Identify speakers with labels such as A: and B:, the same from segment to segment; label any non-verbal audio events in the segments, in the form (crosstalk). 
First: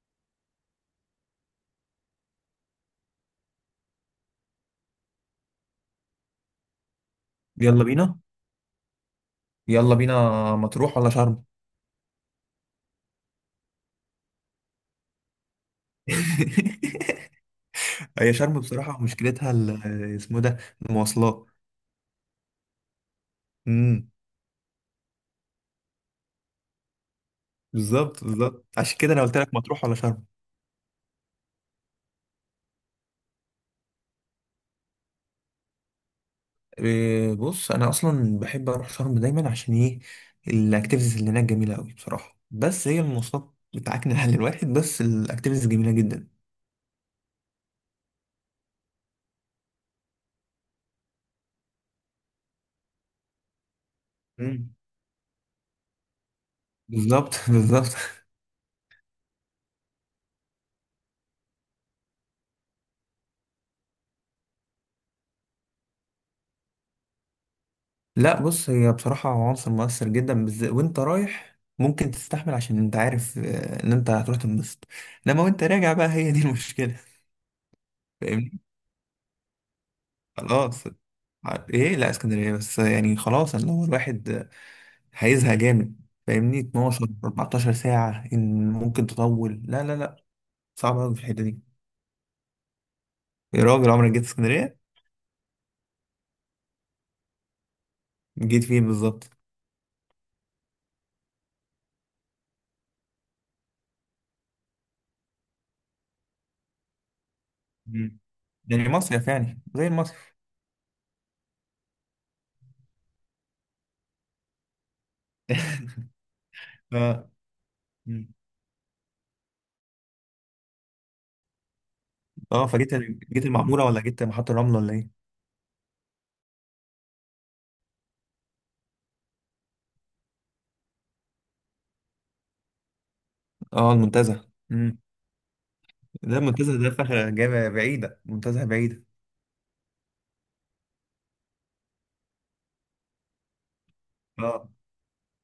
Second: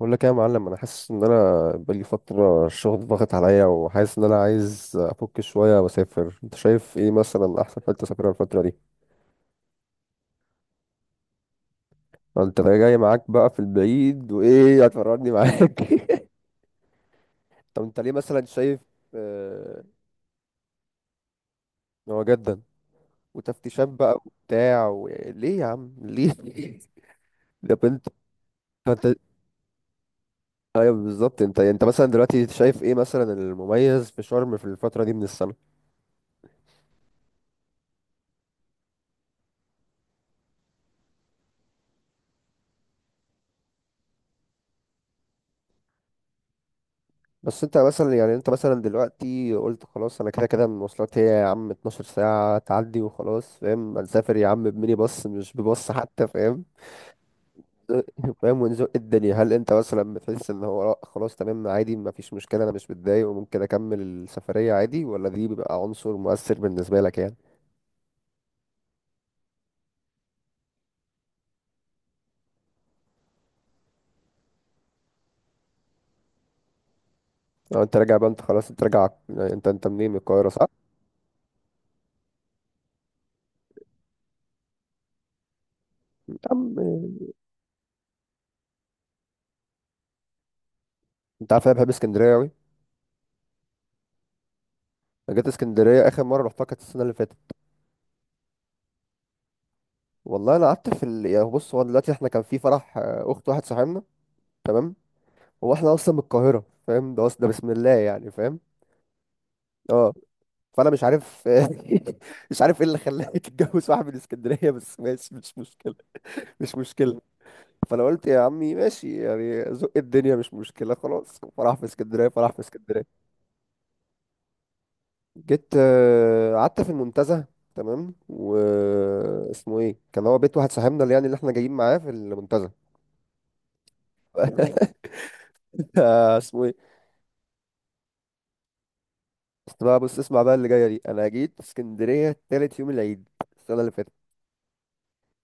A: بقول لك إيه يا معلم، انا حاسس ان انا بقالي فتره الشغل ضاغط عليا وحاسس ان انا عايز افك شويه واسافر. انت شايف ايه مثلا احسن
B: يلا
A: حته
B: بينا.
A: اسافرها الفتره دي؟
B: يلا بينا. مطروح ولا شرم؟
A: انت جاي معاك بقى في البعيد وايه هتفرجني معاك؟ (laughs)
B: (laughs)
A: طب انت ليه
B: هي
A: مثلا
B: شرم
A: شايف
B: بصراحة مشكلتها
A: آه،
B: ال- اسمه ده المواصلات.
A: إن هو جدا وتفتيشات
B: امم.
A: بقى وبتاع و... ليه يا عم ليه؟ (laughs) طب انت
B: بالظبط، بالظبط، عشان كده
A: انت
B: انا قلت لك مطروح ولا شرم.
A: ايوه بالظبط انت مثلا دلوقتي شايف ايه مثلا المميز في شرم في الفتره دي من السنه؟
B: إيه، بص انا اصلا بحب اروح شرم دايما، عشان ايه؟ الاكتيفيتيز اللي هناك جميلة قوي بصراحة، بس هي المواصلات بتاعتنا على الواحد، بس الاكتيفيتيز جميلة جدا.
A: بس انت مثلا يعني انت مثلا دلوقتي قلت خلاص، انا كده كده المواصلات هي يا عم 12 ساعة تعدي وخلاص فاهم، هنسافر يا عم
B: امم.
A: بميني باص مش بباص حتى فاهم.
B: بالظبط، (laughs) بالظبط.
A: (laughs) فاهم ونزق الدنيا. هل انت مثلا بتحس ان هو لأ خلاص تمام عادي ما فيش مشكلة، انا مش متضايق وممكن اكمل السفرية عادي، ولا دي بيبقى عنصر مؤثر بالنسبة لك يعني؟
B: لا، بص، هي بصراحة عنصر مؤثر جدا، بالذات وانت رايح ممكن تستحمل عشان انت عارف ان انت هتروح تنبسط. انما وانت راجع بقى هي دي (laughs) المشكلة.
A: لو انت راجع بقى، انت
B: فاهمني.
A: خلاص انت راجع يعني انت منين، من القاهرة صح؟
B: خلاص. ايه، لا اسكندرية، بس يعني خلاص، اللي هو الواحد هيزهق جامد.
A: يا
B: فاهمني،
A: عم،
B: 12 14 ساعة ان ممكن تطول، لا لا لا، صعب قوي في الحتة
A: انت عارف
B: دي.
A: انا بحب اسكندرية اوي.
B: يا راجل، عمرك جيت اسكندرية؟
A: انا جيت اسكندرية اخر مرة رحتها كانت السنة اللي فاتت.
B: جيت فين بالظبط؟
A: والله انا قعدت في ال... يعني بص، هو دلوقتي احنا كان في فرح اخت واحد صاحبنا. تمام. هو احنا اصلا من القاهره فاهم، ده اصلا ده بسم الله
B: مم.
A: يعني فاهم.
B: يعني مصيف، يعني زي
A: اه،
B: المصيف.
A: فانا مش عارف (laughs) مش عارف ايه اللي خلاني تتجوز واحد من اسكندريه، بس ماشي مش
B: (laughs)
A: مشكله. مش مشكله.
B: ف-
A: فانا قلت
B: مم.
A: يا عمي ماشي، يعني زق الدنيا مش مشكله، خلاص فرح في اسكندريه فرح في
B: اه، فجيت.
A: اسكندريه.
B: جيت المعمورة ولا جيت محطة الرمل ولا ايه؟
A: جيت قعدت في المنتزه تمام. و اسمه ايه كان هو بيت واحد صاحبنا اللي يعني اللي احنا جايين معاه في المنتزه.
B: اه، المنتزه، امم.
A: (laughs)
B: ده
A: اسمه ايه؟
B: المنتزه ده فخ، جامعة بعيدة، منتزه بعيدة.
A: بس بقى بص اسمع بقى، اللي جايه دي انا جيت اسكندريه تالت يوم العيد السنه اللي فاتت.
B: اه،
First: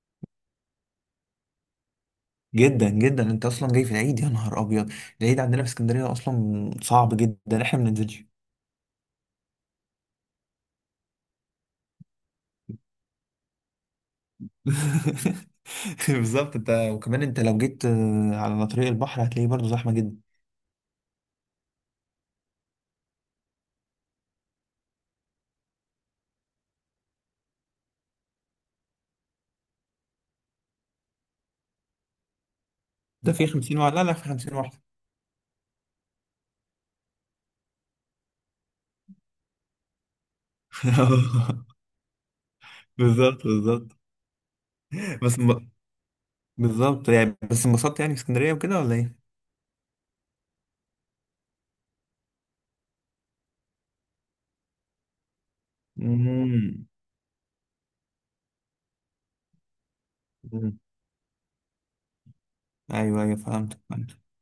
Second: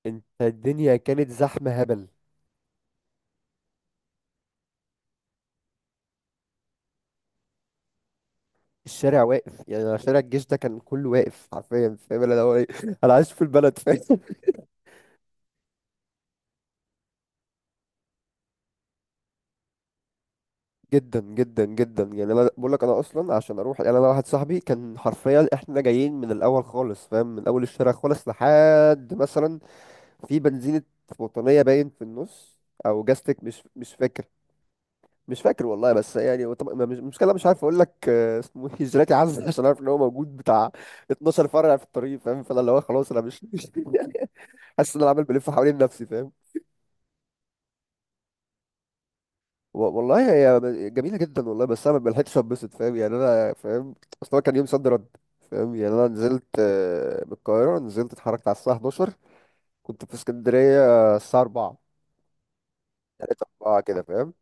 A: انت الدنيا كانت زحمه هبل.
B: جدا جدا، انت اصلا جاي في العيد؟ يا نهار ابيض. العيد عندنا في اسكندريه اصلا صعب جدا، احنا ما بننزلش.
A: الشارع واقف، يعني أنا شارع الجيش ده كان كله واقف حرفيا فاهم اللي هو ايه (laughs) انا عايش في البلد فاهم.
B: (laughs) بالظبط. انت وكمان انت لو جيت على طريق البحر هتلاقيه برضه زحمه جدا.
A: (laughs) جدا جدا جدا. يعني انا بقول لك انا اصلا عشان اروح، يعني انا واحد صاحبي كان حرفيا احنا جايين من الاول خالص فاهم، من اول الشارع خالص لحد مثلا في بنزينه وطنيه باين في النص او
B: ده
A: جاستك،
B: في
A: مش
B: 50 واحد،
A: مش
B: لا لا، في
A: فاكر.
B: 50 واحد.
A: مش فاكر والله، بس يعني طب مش المشكله مش عارف اقول لك اسمه ايه جيلاتي عزة، عشان عارف ان هو موجود بتاع 12 فرع
B: (laughs)
A: في الطريق فاهم، فانا اللي هو خلاص انا
B: بالظبط،
A: مش
B: بالظبط،
A: (laughs) حاسس ان انا عمال
B: بس
A: بلف
B: م...
A: حوالين نفسي فاهم.
B: بالظبط يعني، بس انبسطت يعني في اسكندريه وكده ولا ايه؟
A: والله هي جميله جدا والله، بس انا ما لحقتش اتبسط فاهم يعني انا فاهم. اصل هو كان يوم صد رد فاهم. يعني انا نزلت
B: امم.
A: من القاهره، نزلت اتحركت على الساعه 11، كنت في
B: أمم.
A: اسكندريه الساعه 4،
B: ايوه، ايوه،
A: 3
B: فهمت،
A: 4 كده فاهم.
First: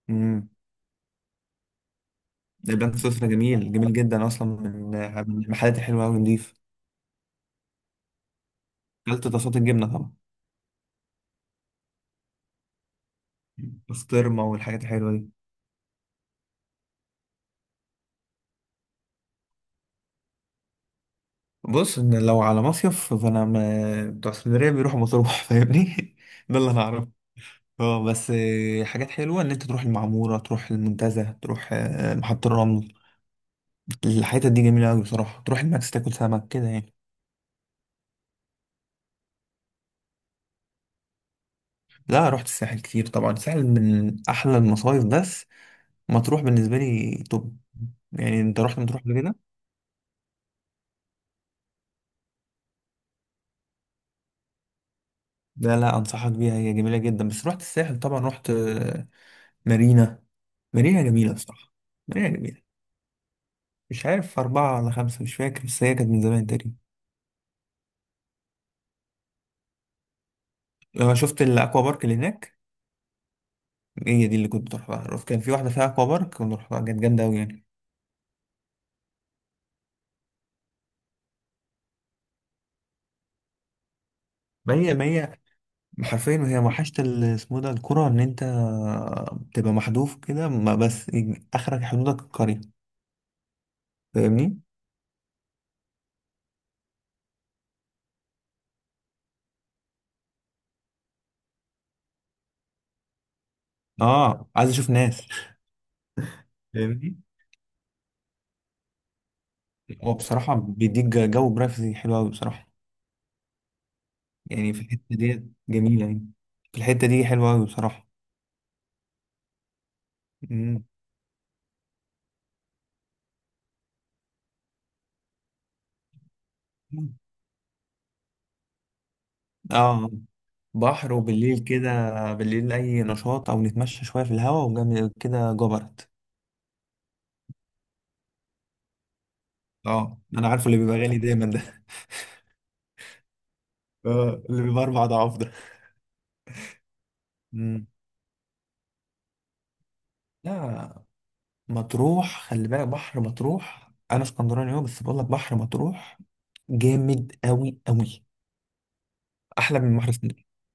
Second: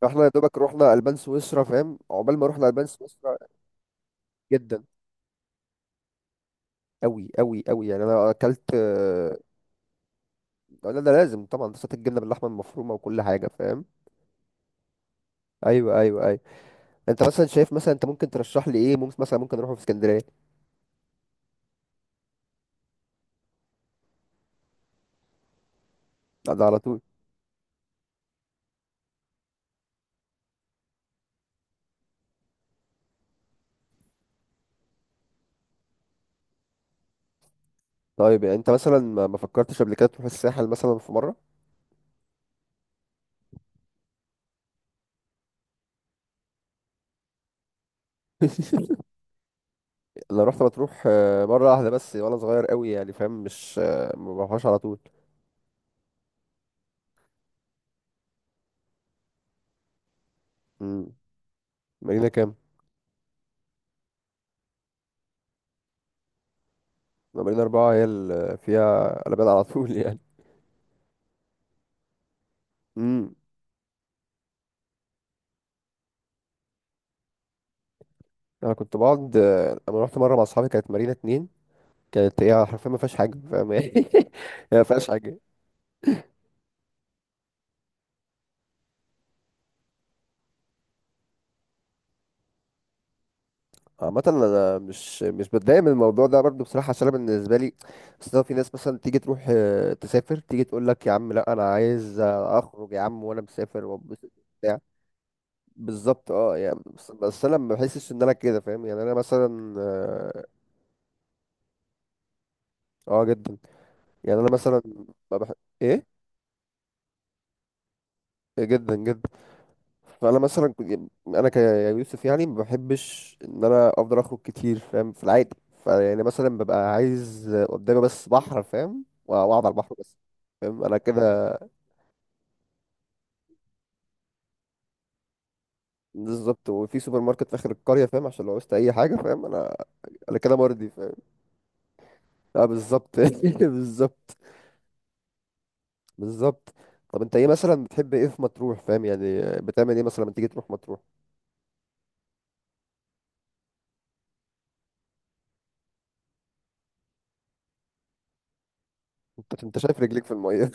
A: فاحنا يا
B: فهمت.
A: دوبك رحنا البان سويسرا فاهم، عقبال ما رحنا البان
B: لبنان سويسرا
A: سويسرا
B: جميل جميل جدا، اصلا
A: جدا
B: من. المحلات الحلوه قوي، نضيف.
A: قوي قوي قوي. يعني انا اكلت
B: اكلت طاسات الجبنه طبعا.
A: لا ده لازم طبعا، صوت الجبنه باللحمه المفرومه وكل حاجه فاهم.
B: بسطرمه والحاجات الحلوه دي.
A: ايوه ايوه ايوه. انت مثلا شايف مثلا انت ممكن ترشح لي ايه؟ ممكن مثلا ممكن اروح في اسكندريه
B: بص، ان لو على مصيف بتوع اسكندريه بيروحوا مطروح. (laughs) فاهمني. ده
A: ده
B: اللي
A: على
B: انا
A: طول؟
B: اعرفه. اه، بس حاجات حلوه، ان انت تروح المعموره، تروح المنتزه، تروح محطه الرمل. الحتت دي جميله قوي بصراحه، تروح الماكس، تاكل سمك كده يعني.
A: طيب يعني انت مثلا ما فكرتش قبل كده تروح الساحل مثلا في مره؟
B: لا، رحت الساحل كتير طبعا، الساحل من احلى المصايف، بس. مطروح بالنسبه لي توب. يعني انت رحت مطروح
A: (laughs)
B: قبل كده؟
A: انا رحت مطروح مره واحده بس وانا صغير قوي يعني فاهم، مش ما بروحهاش على طول.
B: لا لا، انصحك بيها، هي جميله جدا، بس رحت الساحل طبعا، رحت مارينا. مارينا
A: امم،
B: جميله بصراحه.
A: مارينا
B: مارينا
A: كام؟
B: جميله. مش عارف، اربعه ولا خمسه، مش فاكر، بس هي كانت من زمان تقريبا.
A: مارينا اربعه هي اللي فيها قلبان على طول (laughs) يعني.
B: آه، شفت الاكوا بارك اللي هناك؟
A: امم،
B: هي دي اللي كنت بروحها، كان في واحده فيها اكوا بارك كنت بروحها، كانت جامده قوي يعني.
A: انا كنت بقعد انا رحت مره مع اصحابي كانت مارينا اتنين. كانت هي حرفيا ما فيهاش حاجه فاهم يعني (laughs)
B: ما
A: هي ما
B: هي ما
A: فيهاش
B: هي
A: حاجه.
B: حرفيا، وهي وحشت ال- اسمه ده الكره، ان انت تبقى محذوف كده، ما بس، اخرك حدودك القريه.
A: عامة
B: فاهمني.
A: أنا مش بتضايق من الموضوع ده برضو بصراحة، عشان أنا بالنسبة لي أصل في ناس مثلا تيجي تروح تسافر تيجي تقول لك يا عم لا، أنا عايز أخرج يا عم وأنا مسافر وأتبسط
B: اه، عايز
A: وبتاع
B: اشوف ناس.
A: بالظبط. أه يعني بس,
B: فاهمني؟
A: بس أنا ما بحسش إن أنا كده فاهم يعني أنا مثلا
B: هو
A: أه
B: بصراحه بيديك جو برايفسي حلو قوي بصراحه.
A: جدا. يعني أنا
B: يعني في
A: مثلا
B: الحتة
A: ما
B: دي
A: بح...
B: جميلة
A: إيه.
B: يعني. في الحتة دي حلوة أوي بصراحة.
A: إيه، جدا جدا. فانا مثلا
B: مم.
A: انا كيوسف يعني ما بحبش ان انا افضل اخرج كتير فاهم في العادي. فيعني مثلا ببقى عايز قدامي بس بحر فاهم، واقعد على البحر
B: اه،
A: بس فاهم انا
B: بحر
A: كده.
B: وبالليل كده. بالليل أي نشاط، أو نتمشى شوية في الهواء، وجنب كده جبرت.
A: بالظبط، وفي سوبر ماركت في اخر القريه فاهم عشان لو عوزت اي حاجه فاهم انا
B: اه،
A: انا
B: أنا
A: كده
B: عارفه اللي
A: مرضي
B: بيبقى
A: فاهم.
B: غالي دايما ده. (laughs)
A: اه بالظبط (laughs) بالظبط
B: اه، اللي بيبقى 4 أضعاف ده.
A: بالظبط. طب انت ايه مثلا
B: مم.
A: بتحب ايه في مطروح فاهم يعني بتعمل ايه مثلا لما تيجي تروح مطروح؟
B: لا، مطروح، خلي بالك، بحر مطروح، أنا اسكندراني أهو، بس بقول لك بحر مطروح جامد أوي أوي.
A: انت
B: أحلى من
A: شايف
B: بحر
A: رجليك في
B: اسكندرية.
A: الميه؟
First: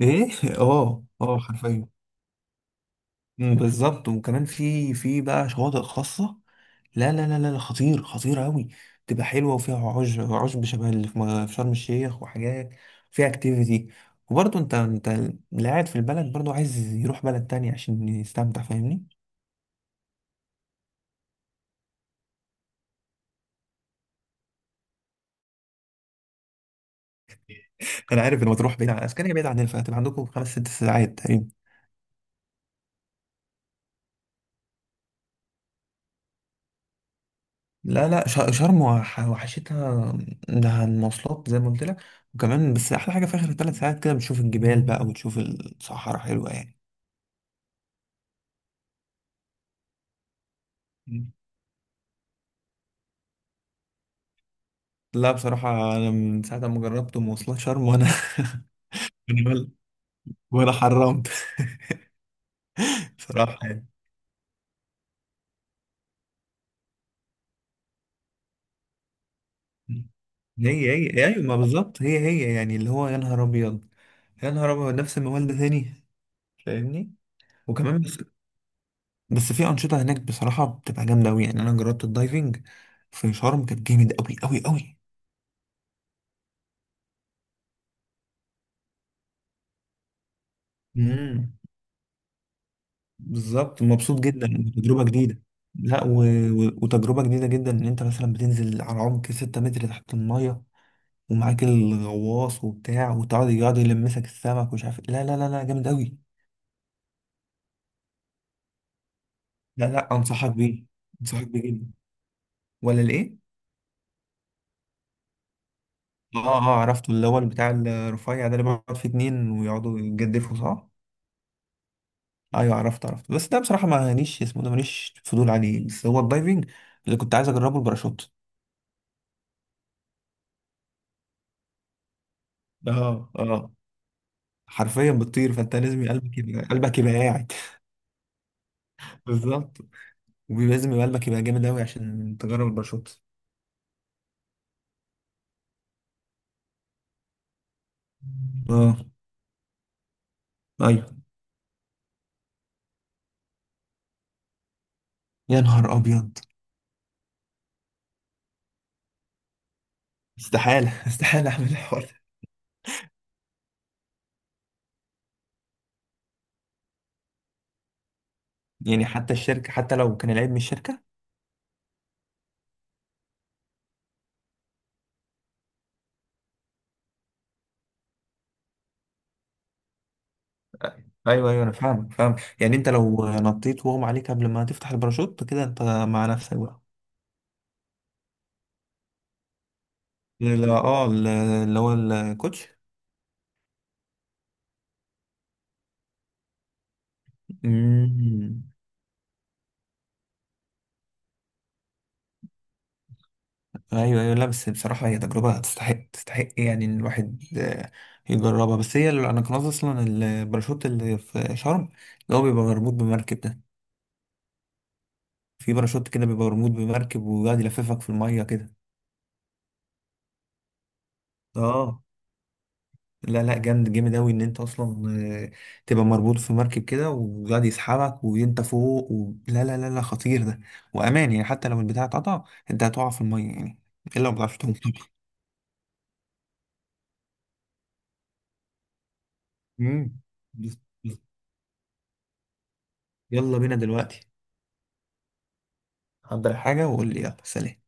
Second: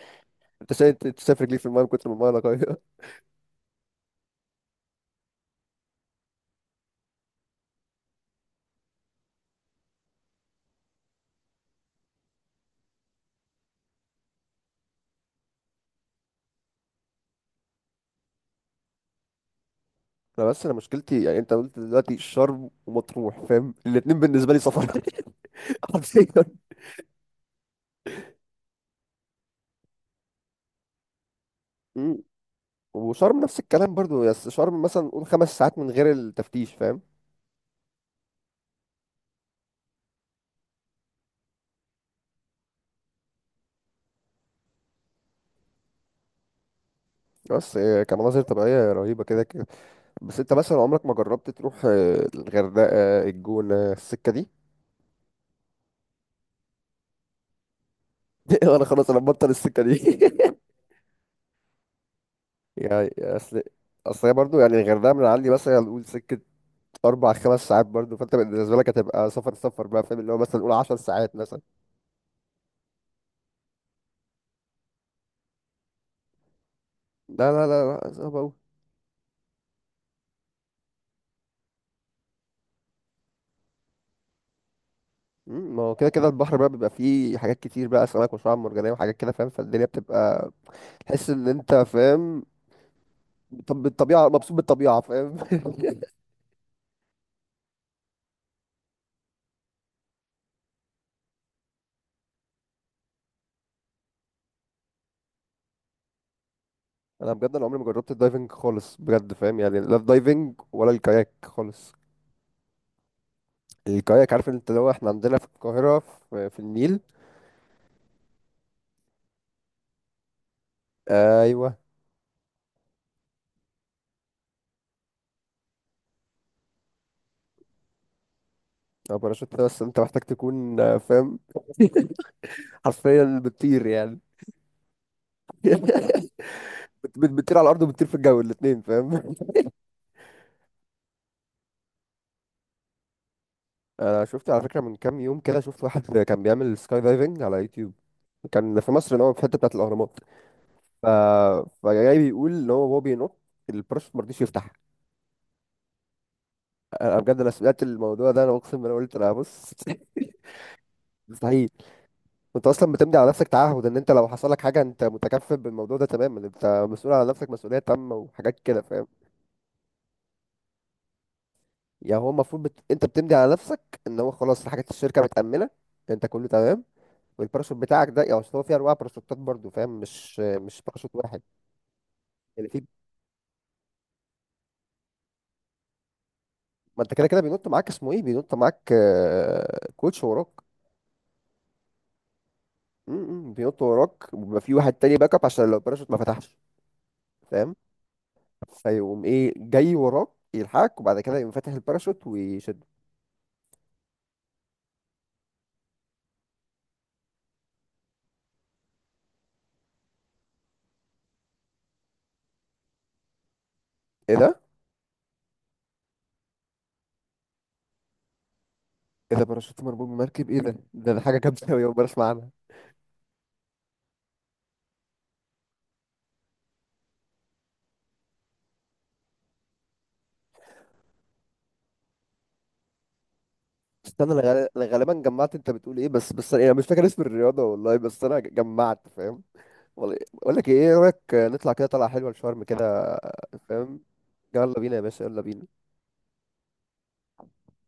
B: إيه؟ (laughs)
A: (laughs) انت شايف
B: اه،
A: انت
B: اه،
A: شايف رجليك في الميه من
B: حرفيا.
A: كتر ما الميه نقيه.
B: مم، بالظبط، وكمان في بقى شواطئ خاصة. لا لا لا لا لا، خطير خطير قوي. تبقى حلوة وفيها عشب عشب، شبه اللي في شرم الشيخ وحاجات. فيها اكتيفيتي. وبرضه انت اللي قاعد في البلد برضه، عايز يروح بلد تانية عشان يستمتع، فاهمني؟
A: انا بس انا مشكلتي يعني انت قلت دلوقتي شرم ومطروح فاهم، الاتنين بالنسبه لي سفر (laughs) حرفيا.
B: انا عارف ان مطروح بعيد عن اسكندريه، بعيد عن الفات، عندكم خمس ست ساعات تقريبا.
A: مم. وشرم نفس الكلام برضو، بس شرم مثلا قول 5 ساعات من غير التفتيش فاهم.
B: لا لا، شرم وحشتها. ده المواصلات زي ما قلت لك. وكمان، بس احلى حاجة في اخر 3 ساعات كده بتشوف الجبال بقى، وتشوف الصحراء حلوة يعني.
A: بس كمناظر طبيعيه رهيبه كده كده. بس انت مثلا عمرك ما جربت تروح الغردقه الجونه السكه دي؟
B: لا بصراحة، أنا من ساعة ما جربت مواصلات شرم وأنا
A: (laughs)
B: (laughs)
A: انا خلاص انا مبطل
B: وأنا ولا.
A: السكه دي.
B: وأنا حرمت.
A: (laughs) يعني
B: (laughs) بصراحة
A: اصل،
B: يعني.
A: اصل هي برضو يعني الغردقه من عندي مثلا نقول سكه اربع خمس ساعات برضو، فانت بالنسبه لك هتبقى سفر سفر بقى فاهم، اللي هو مثلا نقول 10 ساعات
B: أيوة، ما
A: مثلا.
B: بالظبط، هي هي يعني اللي هو يا نهار أبيض. يا نهار أبيض، نفس الموال ده تاني. فاهمني.
A: لا لا لا
B: وكمان
A: لا
B: بس
A: صعب أوي.
B: بس في أنشطة هناك بصراحة بتبقى جامدة أوي، يعني أنا جربت الدايفنج في شرم، كانت جامد أوي أوي أوي.
A: مم، ما هو كده كده البحر بقى بيبقى فيه حاجات كتير بقى أسماك وشعاب مرجانية وحاجات كده فاهم، فالدنيا بتبقى تحس إن
B: امم.
A: أنت فاهم. طب
B: بالظبط، مبسوط
A: بالطبيعة
B: جدا.
A: مبسوط بالطبيعة
B: تجربة
A: فاهم.
B: جديدة.
A: (laughs)
B: لا، وتجربة جديدة جدا، إن أنت مثلا بتنزل على عمق 6 متر تحت المية، ومعاك الغواص وبتاع، وتقعد يقعد يلمسك السمك، ومش عارف إيه. لا لا لا لا، جامد قوي.
A: أنا بجد أنا عمري ما جربت الدايفنج خالص بجد فاهم يعني،
B: لا
A: لا
B: لا، انصحك
A: الدايفنج
B: بيه.
A: ولا الكاياك
B: انصحك بيه جدا.
A: خالص.
B: ولا الايه؟
A: الكاياك، عارف أنت لو إحنا عندنا في القاهرة في,
B: اه،
A: في
B: اه،
A: النيل.
B: عرفته، اللي هو بتاع الرفيع ده، اللي بيقعد فيه اتنين ويقعدوا يتجدفوا، صح؟
A: أيوه.
B: ايوه، عرفت عرفت، بس ده بصراحه ما ليش اسمه ده ماليش فضول عليه، بس هو الدايفنج اللي كنت عايز اجربه، الباراشوت.
A: أو باراشوت ده، بس أنت محتاج تكون فاهم (laughs)
B: اه،
A: حرفيا
B: اه،
A: بتطير يعني.
B: حرفيا بتطير،
A: (laughs)
B: فانت لازم
A: بت-
B: قلبك يبقى قاعد.
A: بتطير على الأرض وبتطير في الجو الاتنين
B: (laughs)
A: فاهم.
B: بالظبط. ولازم قلبك يبقى جامد قوي عشان تجرب الباراشوت.
A: انا شفت على فكره من كام يوم كده شفت واحد كان بيعمل سكاي دايفنج على يوتيوب كان في
B: اه،
A: مصر اللي هو في الحته بتاعه الاهرامات. ف
B: ايوه،
A: فجاي بيقول ان هو وهو بينط، الباراشوت ما رضيش يفتح.
B: يا نهار ابيض،
A: انا بجد انا سمعت الموضوع ده انا اقسم بالله قلت انا بص
B: استحالة، (laughs)
A: (laughs)
B: استحالة أعمل
A: مستحيل.
B: الحوار.
A: انت اصلا بتمضي على نفسك تعهد ان انت لو حصل لك حاجه انت متكفل بالموضوع ده تماما، انت مسؤول على نفسك مسؤوليه تامه وحاجات كده
B: ده
A: فاهم.
B: يعني حتى الشركة، حتى لو كان العيب من الشركة.
A: يعني هو المفروض بت... انت بتمضي على نفسك ان هو خلاص حاجات الشركه متامنه، انت كله تمام. والباراشوت بتاعك ده يعني أصل هو فيه انواع باراشوتات برضو فاهم مش باراشوت واحد.
B: أيوه، أيوه، أنا فاهم فاهم.
A: يعني
B: يعني
A: في،
B: أنت لو نطيت وهم عليك قبل ما تفتح الباراشوت، كده أنت مع نفسك بقى.
A: ما انت كده كده بينط معاك اسمه ايه بينط معاك كوتش وراك.
B: لا، اه، اللي هو الكوتش.
A: م- م، بينط وراك وبيبقى في واحد تاني باك اب عشان لو الباراشوت ما فتحش فاهم،
B: أمم.
A: فيقوم ايه جاي وراك يلحقك وبعد كده يقوم فاتح الباراشوت ويشد.
B: أيوه، أيوه، لا بس بصراحة هي تجربة تستحق تستحق يعني، إن الواحد يجربها، بس هي اللي أنا كان قصدي أصلا، الباراشوت اللي في شرم، اللي هو بيبقى مربوط بمركب ده.
A: ايه ده،
B: في باراشوت كده بيبقى مربوط بمركب، وقاعد يلففك في المية كده.
A: ايه ده باراشوت مربوط بمركب، ايه ده ده حاجه جامده قوي، اول
B: اه،
A: مره اسمع عنها.
B: لا لا، جامد جامد أوي، إن أنت أصلا آه، تبقى مربوط في مركب كده، وقاعد يسحبك وأنت فوق لا لا لا لا، خطير ده. وأمان يعني، حتى لو البتاع اتقطع، أنت هتقع في المية يعني. إلا لو
A: استنى،
B: ما بتعرفش تعوم
A: أنا
B: طبعا.
A: غالبا جمعت انت بتقول ايه، بس بس انا أنا مش فاكر اسم الرياضه والله، بس انا جمعت فاهم.
B: مم.
A: والله بقول لك ايه،
B: بس-
A: إيه رايك
B: بس.
A: نطلع كده طلعه حلوه لشرم كده
B: يلا بينا
A: فاهم؟
B: دلوقتي.
A: يلا بينا يا باشا، يلا بينا.
B: حضر حاجة وقول لي، يلا سلام.